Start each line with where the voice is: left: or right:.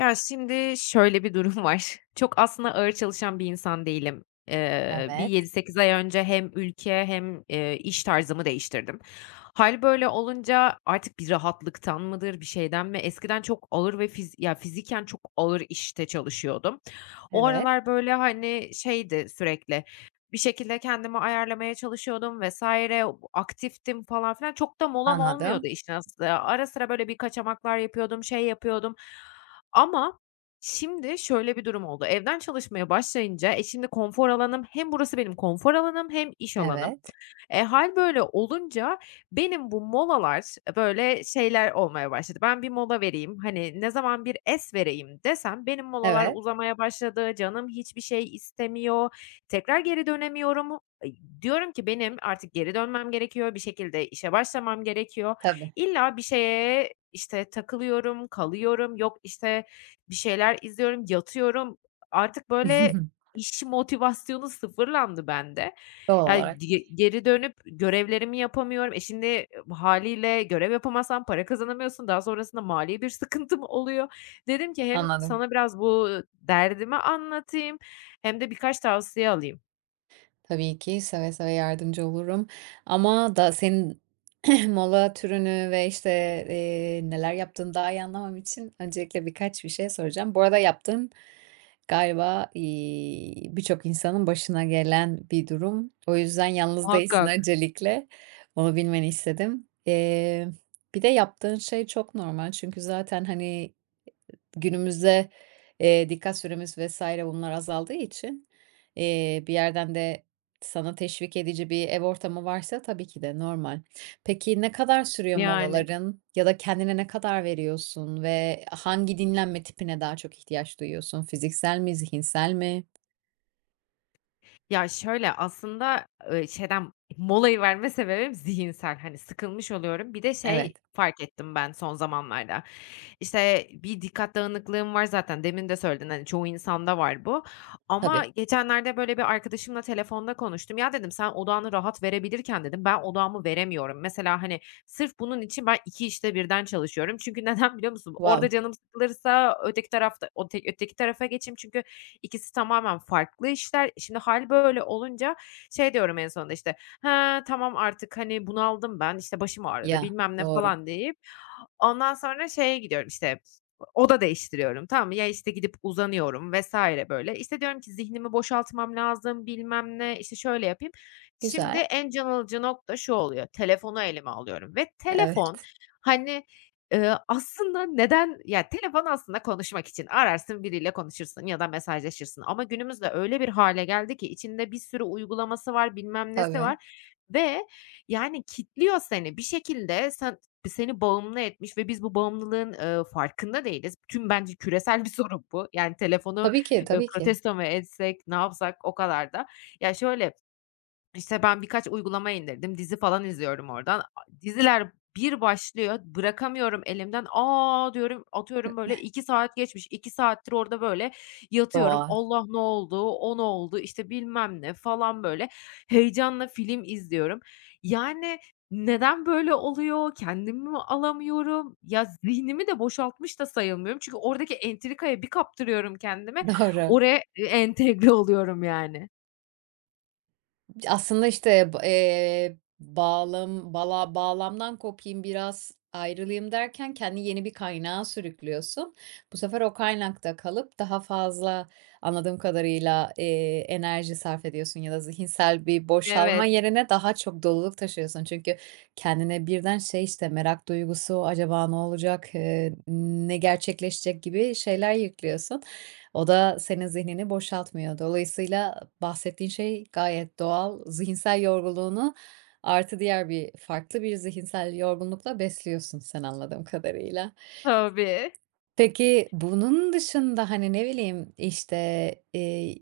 left: Ya, şimdi, şöyle bir durum var. Çok aslında ağır çalışan bir insan değilim. Eee, bir yedi
right: Evet.
left: sekiz ay önce hem ülke hem, eee, iş tarzımı değiştirdim. Hâl böyle olunca artık bir rahatlıktan mıdır, bir şeyden mi? Eskiden çok ağır ve fiz ya fiziken çok ağır işte çalışıyordum. O
right: Evet.
left: aralar, böyle, hani, şeydi sürekli bir şekilde kendimi ayarlamaya çalışıyordum vs. aktiftim falan filan. Çok da molam olmuyordu
right: Anladım.
left: işin aslı. Ara sıra, böyle, bir kaçamaklar yapıyordum, şey yapıyordum. Ama, şimdi, şöyle bir durum oldu, evden çalışmaya başlayınca, e, şimdi konfor alanım hem burası benim konfor alanım hem iş alanım.
right: Evet.
left: E, hâl böyle olunca benim bu molalar e, böyle şeyler olmaya başladı, "Ben bir mola vereyim." hani, ne zaman bir es vereyim desem, benim molalar
right: Evet.
left: uzamaya başladı, canım hiçbir şey istemiyor, tekrar geri dönemiyorum, eee, diyorum ki: "Benim artık geri dönmem gerekiyor, bir şekilde işe başlamam gerekiyor."
right: Tabii.
left: İlla bir şeye, işte, takılıyorum, kalıyorum, yok, işte, bir şeyler izliyorum, yatıyorum. Artık, böyle, iş motivasyonu sıfırlandı bende.
right: Doğal
left: Ya,
right: olarak.
left: dige geri dönüp görevlerimi yapamıyorum. E, şimdi hâliyle görev yapamazsan para kazanamıyorsun. Daha sonrasında mali bir sıkıntım oluyor. Dedim ki hem
right: Anladım.
left: sana biraz bu derdimi anlatayım hem de birkaç tavsiye alayım.
right: Tabii ki seve seve yardımcı olurum ama da senin mola türünü ve, işte, eee, neler yaptığını daha iyi anlamam için öncelikle birkaç bir şey soracağım. Bu arada yaptığın galiba, iii, birçok insanın başına gelen bir durum. O yüzden yalnız değilsin
left: Muhakkak.
right: öncelikle, onu bilmeni istedim. Eee, bir de yaptığın şey çok normal çünkü zaten, hani, günümüzde, eee, dikkat süremiz vs. bunlar azaldığı için, eee, bir yerden de sana teşvik edici bir ev ortamı varsa, tabii ki de normal. Peki ne kadar sürüyor
left: Yani.
right: molaların ya da kendine ne kadar veriyorsun ve hangi dinlenme tipine daha çok ihtiyaç duyuyorsun? Fiziksel mi? Zihinsel mi?
left: Ya şöyle aslında, ııı, şeyden molayı verme sebebim zihinsel hani sıkılmış oluyorum. Bir de şey
right: Evet.
left: fark ettim ben son zamanlarda işte bir dikkat dağınıklığım var zaten demin de söyledin hani çoğu insanda var bu ama
right: Tabii.
left: geçenlerde böyle bir arkadaşımla telefonda konuştum. "Ya," dedim, "sen odağını rahat verebilirken," dedim, "ben odağımı veremiyorum." Mesela hani sırf bunun için ben 2 işte birden çalışıyorum. Çünkü neden biliyor musun? Orada
right: Wow.
left: canım sıkılırsa öteki tarafta ote öteki tarafa geçeyim çünkü ikisi tamamen farklı işler. Şimdi hâl böyle olunca şey diyorum en sonunda işte "Ha, tamam artık hani bunaldım ben işte başım ağrıdı
right: Ya,
left: bilmem ne."
right: doğru.
left: falan deyip ondan sonra şeye gidiyorum işte oda değiştiriyorum, tamam mı? Ya işte gidip uzanıyorum vs. böyle. İşte diyorum ki "Zihnimi boşaltmam lazım, bilmem ne, işte şöyle yapayım." Şimdi
right: Güzel.
left: en can alıcı nokta şu oluyor, telefonu elime alıyorum ve telefon
right: Evet.
left: hani, eee, aslında neden ya, telefon aslında konuşmak için. Ararsın biriyle konuşursun ya da mesajlaşırsın ama günümüzde öyle bir hâle geldi ki içinde bir sürü uygulaması var, bilmem nesi
right: Tabii.
left: var ve, yani, kitliyor seni. Bir şekilde sen seni bağımlı etmiş ve biz bu bağımlılığın, eee, farkında değiliz. Tüm bence küresel bir sorun bu. Yani telefonu,
right: Tabii ki,
left: eee,
right: tabii ki.
left: protesto mu etsek, ne yapsak o kadar da Ya şöyle işte ben birkaç uygulama indirdim, dizi falan izliyorum oradan a diziler bir başlıyor, bırakamıyorum elimden, "A!" diyorum,
right: Hıh.
left: atıyorum böyle "2 saat geçmiş." 2 saattir orada böyle yatıyorum.
right: [unintelligible]
left: "Allah! Ne oldu, o ne oldu? İşte bilmem ne." falan böyle heyecanla film izliyorum. Yani neden böyle oluyor, kendimi mi alamıyorum? Ya, zihnimi de boşaltmış da sayılmıyorum çünkü oradaki entrikaya bir kaptırıyorum kendimi,
right: Doğru.
left: oraya ı entegre oluyorum, yani.
right: Ya, aslında, işte, b eee, bağlam bala bağlamdan kopayım biraz, ayrılayım derken kendini yeni bir kaynağa sürüklüyorsun, bu sefer o kaynakta kalıp daha fazla anladığım kadarıyla, eee, enerji sarf ediyorsun ya da zihinsel bir boşalma
left: Evet.
right: yerine daha çok doluluk taşıyorsun. Çünkü kendine birden şey, işte, merak duygusu, "Acaba ne olacak, eee, ne gerçekleşecek?" gibi şeyler yüklüyorsun. O da senin zihnini boşaltmıyor, dolayısıyla bahsettiğin şey gayet doğal. Zihinsel yorgunluğunu, artı diğer bir farklı bir zihinsel yorgunlukla besliyorsun sen anladığım kadarıyla.
left: Tabii.
right: Peki, bunun dışında, hani, ne bileyim, işte, eee,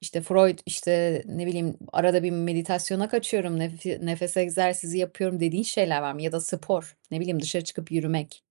right: işte, Freud, işte, ne bileyim, "Arada bir meditasyona kaçıyorum, nefi nefes egzersizi yapıyorum." dediğin şeyler var mı? Ya da spor, ne bileyim, dışarı çıkıp yürümek?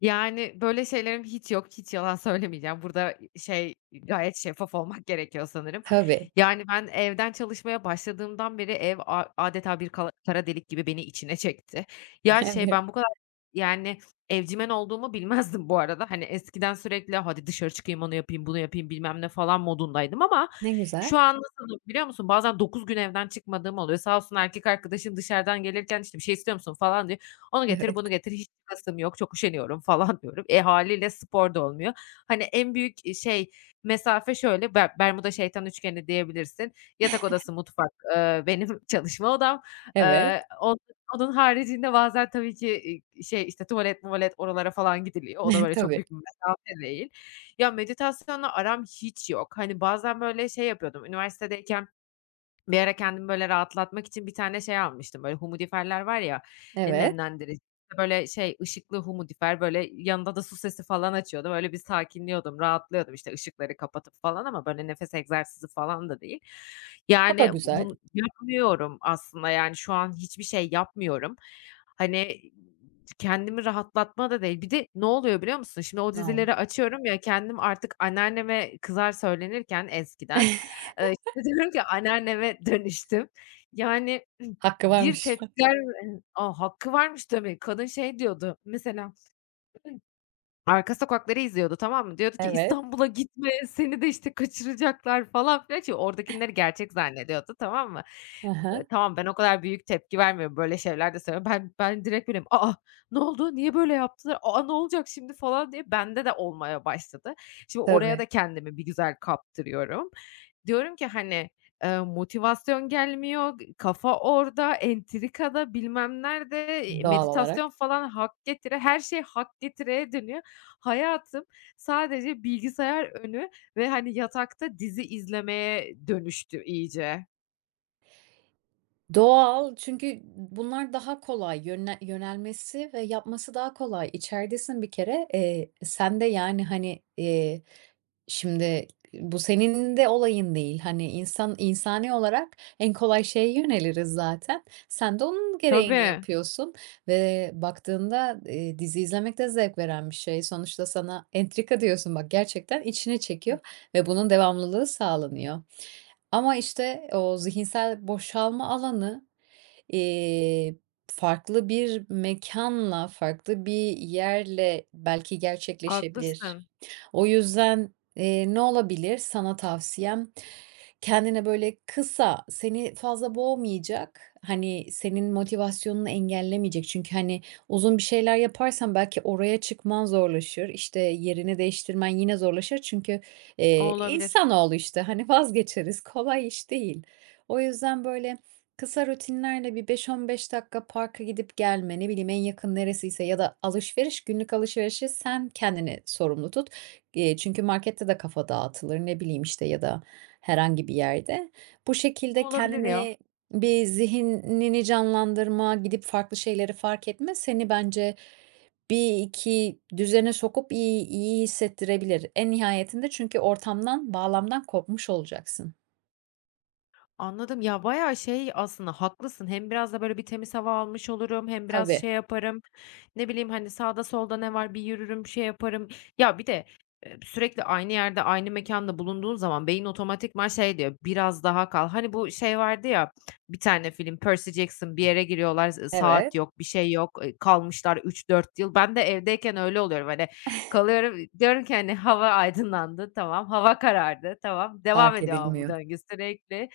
left: Yani, böyle şeylerim hiç yok, hiç yalan söylemeyeceğim. Burada, şey, eee, gayet şeffaf olmak gerekiyor sanırım.
right: Tabii.
left: Yani, ben evden çalışmaya başladığımdan beri ev a âdeta bir kala kara delik gibi beni içine çekti. Ya, şey
right: Evet.
left: ben bu kadar, yani, evcimen olduğumu bilmezdim bu arada. Hani, eskiden sürekli "Hadi dışarı çıkayım, onu yapayım, bunu yapayım." bilmem ne falan modundaydım ama
right: Ne güzel.
left: şu an nasılım biliyor musun? Bazen 9 gün evden çıkmadığım oluyor. Sağ olsun erkek arkadaşım dışarıdan gelirken, işte, "Bir şey istiyor musun?" falan diyor. "Onu getir,
right: Evet.
left: bunu getir. Hiç çıkasım yok, çok üşeniyorum." falan diyorum. Eee, hâliyle spor da olmuyor. Hani, en büyük, eee, şey mesafe şöyle, Ber Bermuda Şeytan Üçgeni diyebilirsin. Yatak odası, mutfak, ııı, benim çalışma odam.
right: Evet.
left: Eee, on onun haricinde bazen tabii ki, i i şey, işte, tuvalet muvalet oralara falan gidiliyor. O da, böyle, çok
right: Tabii.
left: büyük bir mesafe değil. Ya, meditasyonla aram hiç yok. Hani, bazen, böyle, şey yapıyordum, üniversitedeyken bir ara kendimi, böyle, rahatlatmak için bir tane şey almıştım, böyle, humidifier'ler var ya, eee,
right: Evet.
left: nemlendirici, böyle, şey, ışıklı humidifier böyle, yanında da su sesi falan açıyordum, öyle bir sakinliyordum, rahatlıyordum, işte, ışıkları kapatıp falan ama, böyle, nefes egzersizi falan da değil.
right: O da
left: Yani, bu
right: güzel.
left: bunu yapmıyorum aslında, yani, şu an hiçbir şey yapmıyorum. Hani, kendimi rahatlatma da değil. Bir de ne oluyor biliyor musun? Şimdi, o
right: [unintelligible]
left: dizileri açıyorum ya, kendim artık anneanneme kızar, söylenirken eskiden, eee, işte diyorum ki anneanneme dönüştüm. Yani,
right: Hakkı
left: bir
right: varmış.
left: tepkiler, eee A, hakkı varmış demek. Kadın şey diyordu mesela, arka sokakları izliyordu, tamam mı, diyordu ki:
right: Evet.
left: "İstanbul'a gitme. Seni de, işte, kaçıracaklar." falan, filan. Şimdi, oradakileri gerçek zannediyordu, tamam mı?
right: Hı
left: Be
right: hı.
left: tamam, ben o kadar büyük tepki vermiyorum, böyle şeyler de söylüyorum. Ben ben direkt böyleyim, "A a, ne oldu, niye böyle yaptılar? A a, ne olacak şimdi?" falan diye bende de olmaya başladı. Şimdi, oraya da
right: Tabii.
left: kendimi bir güzel kaptırıyorum. Diyorum ki, hani, eee, "Motivasyon gelmiyor g kafa orada, entrikada, bilmem nerede." eee,
right: Doğal olarak.
left: meditasyon falan hak getire, her şey hak getireye dönüyor. Hayatım sadece bilgisayar önü ve, hani, yatakta dizi izlemeye dönüştü iyice.
right: Doğal, çünkü bu bunlar daha kolay yönle yönelmesi ve yapması daha kolay. İçeridesin bir kere. Eee, sen de, yani, hani, iii, şimdi i bu senin de olayın değil. Hani, insan insani olarak en kolay şeye yöneliriz, zaten. Sen de onun gereğini
left: Tabii.
right: yapıyorsun. Ve baktığında, ııı, dizi izlemek de zevk veren bir şey; sonuçta sana, "Entrika." diyorsun, bak, gerçekten içine çekiyor ve bunun devamlılığı sağlanıyor. Ama, işte, o zihinsel boşalma alanı, iii, farklı bir mekânla, farklı bir yerle belki gerçekleşebilir.
left: Haklısın.
right: O yüzden, ııı, ne olabilir sana tavsiyem? Kendine, böyle, kısa, seni fazla boğmayacak, hani, senin motivasyonunu engellemeyecek, çünkü, hani, uzun bir şeyler yaparsan belki oraya çıkman zorlaşır, işte, yerini değiştirmen yine zorlaşır. Çünkü,
left: O
right: iii,
left: olabilir.
right: insanoğlu, işte, hani, vazgeçeriz, kolay iş değil. O yüzden, böyle, kısa rutinlerle bir 5-15 dakika parka gidip gelme, ne bileyim, en yakın neresiyse ya da alışveriş, günlük alışverişi sen kendini sorumlu tut. Eee, çünkü markette de kafa dağıtılır, ne bileyim, işte, ya da herhangi bir yerde. Bu
left: Bu
right: şekilde
left: olabilir, ya.
right: kendine, bir, zihnini canlandırma, gidip farklı şeyleri fark etme, seni bence bir, iki düzene sokup iyi iyi hissettirebilir. En nihayetinde çünkü ortamdan, bağlamdan kopmuş olacaksın.
left: Anladım ya bayağı şey aslında haklısın, hem biraz da böyle bir temiz hava almış olurum, hem biraz
right: Tabii.
left: şey yaparım ne bileyim hani sağda solda ne var bir yürürüm şey yaparım ya bir de, eee, sürekli aynı yerde aynı mekânda bulunduğun zaman beyin otomatikman şey diyor, "Biraz daha kal." Hani bu şey vardı ya bir tane film Percy Jackson bir yere giriyorlar, ııı, z
right: Evet.
left: saat yok, bir şey yok, eee, kalmışlar 3-4 yıl. Ben de evdeyken öyle oluyorum, hani kalıyorum, diyorum ki hani "Hava aydınlandı, tamam, hava karardı, tamam, devam
right: Fark
left: ediyor." ama bu
right: edilmiyor.
left: döngü, sürekli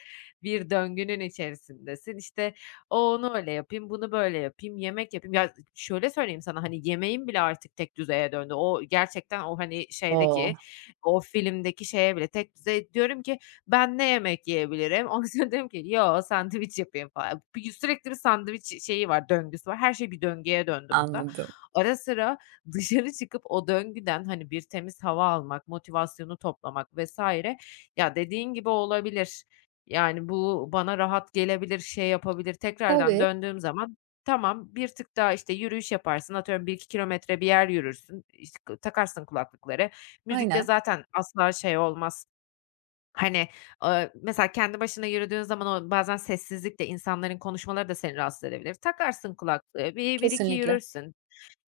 left: bir döngünün içerisindesin işte "O onu öyle yapayım, bunu böyle yapayım, yemek yapayım." Ya z şöyle söyleyeyim sana hani yemeğim bile artık tekdüzeye döndü. O gerçekten o hani şeydeki,
right: O.
left: o filmdeki şeye bile tekdüzeye diyorum ki "Ben ne yemek yiyebilirim?" ondan sonra diyorum ki "Yok, sandviç yapayım falan." Bi sürekli bir sandviç ş şeyi var, döngüsü var. Her şey bir döngüye döndü burada.
right: Anladım.
left: Ara sıra dışarı çıkıp o döngüden hani bir temiz hava almak, motivasyonu toplamak vs. ya dediğin gibi olabilir. Yani bu bana rahat gelebilir, şey yapabilir, tekrardan
right: Tabii.
left: döndüğüm zaman tamam bir tık daha işte yürüyüş yaparsın, atıyorum 1-2 kilometre bir yer yürürsün, işte k takarsın kulaklıkları, müzikte
right: Aynen.
left: zaten asla şey olmaz hani, eee, mesela kendi başına yürüdüğün zaman o bazen sessizlikte insanların konuşmaları da seni rahatsız edebilir. Takarsın kulaklığı bir bir iki
right: Kesinlikle.
left: yürürsün,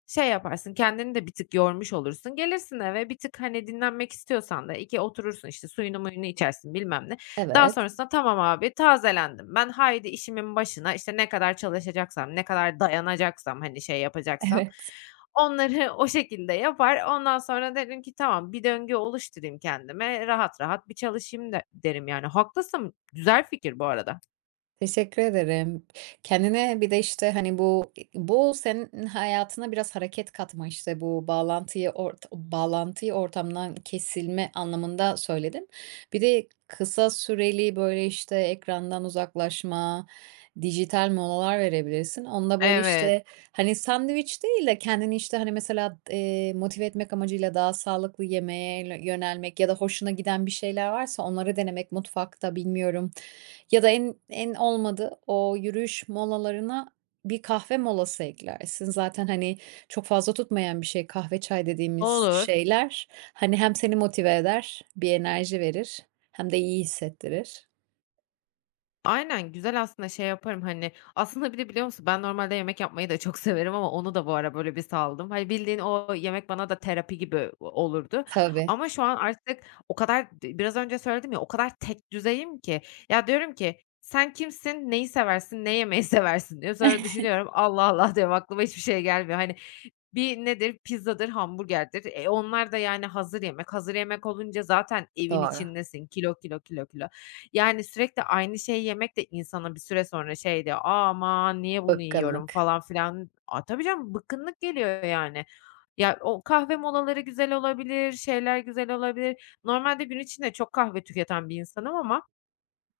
left: şey yaparsın kendini de bir tık yormuş olursun, gelirsin eve bir tık hani dinlenmek istiyorsan da iki oturursun, işte suyunu muyunu içersin bilmem ne. Daha
right: Evet.
left: sonrasında "Tamam abi tazelendim ben, haydi işimin başına." işte ne kadar çalışacaksam, ne kadar dayanacaksam, hani şey yapacaksam
right: Evet.
left: onları o şekilde yapar. Ondan sonra derim ki "Tamam bir döngü oluşturayım kendime, rahat rahat bir çalışayım." de derim, yani, haklısın, güzel fikir bu arada.
right: Teşekkür ederim. Kendine bir de, işte, hani, bu e bu senin hayatına biraz hareket katma, işte, bu bağlantıyı ort bağlantıyı ortamdan kesilme anlamında söyledin. Bir de kısa süreli, böyle, işte, ekrandan uzaklaşma, dijital molalar verebilirsin. Onda, böyle,
left: Evet.
right: işte, hani, sandviç değil de kendini, işte, hani, mesela, eee, motive etmek amacıyla daha sağlıklı yemeğe lö yönelmek ya da hoşuna giden bir şeyler varsa, onları denemek mutfakta, bilmiyorum. Ya da en en olmadı o yürüyüş molalarına bir kahve molası eklersin zaten, hani, çok fazla tutmayan bir şey kahve, çay dediğimiz
left: Olur.
right: şeyler, hani, hem seni motive eder, bir enerji verir hem de iyi hissettirir.
left: Aynen, güzel aslında şey yaparım, hani Aslında, bir de biliyor musun ben normalde yemek yapmayı da çok severim ama onu da bu ara, böyle, bir saldım. Hani, bildiğin o yemek bana da terapi gibi o olurdu
right: Tabii.
left: ama şu an artık o kadar d biraz önce söyledim ya, o kadar tek düzeyim ki, ya, diyorum ki, "Sen kimsin, neyi seversin, ne yemeyi seversin?" diyorum. Sonra düşünüyorum, "Allah, Allah!" diyorum, "Aklıma hiçbir şey gelmiyor." Hani, bir nedir? Pizzadır, hamburgerdir. E, onlar da, yani, hazır yemek. Hazır yemek olunca zaten evin
right: Doğru.
left: içindesin. Kilo, kilo, kilo, kilo. Yani, sürekli aynı şeyi yemek de insana bir süre sonra şey diyor, "Aman, niye bunu yiyorum?"
right: Bıkkınlık.
left: falan filan A, tabii, canım bıkkınlık geliyor, yani. Ya, o kahve molaları güzel olabilir, şeyler güzel olabilir. Normalde gün içinde çok kahve tüketen bir insanım ama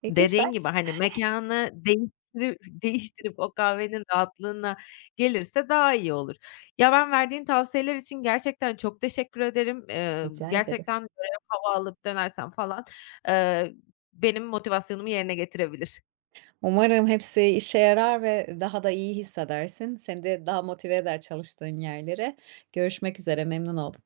right: E, güzel.
left: dediğin gibi, hani, mekânı değiştirü değiştirip o kahvenin rahatlığına gelirse daha iyi olur. Ya, ben verdiğin tavsiyeler için gerçekten çok teşekkür ederim, eee,
right: Rica ederim.
left: gerçekten, böyle, hava alıp dönersem, falan, eee, benim motivasyonumu yerine getirebilir.
right: Umarım hepsi işe yarar ve ı daha da iyi hissedersin. Seni de daha motive eder çalıştığın yerlere. Görüşmek üzere, memnun oldum.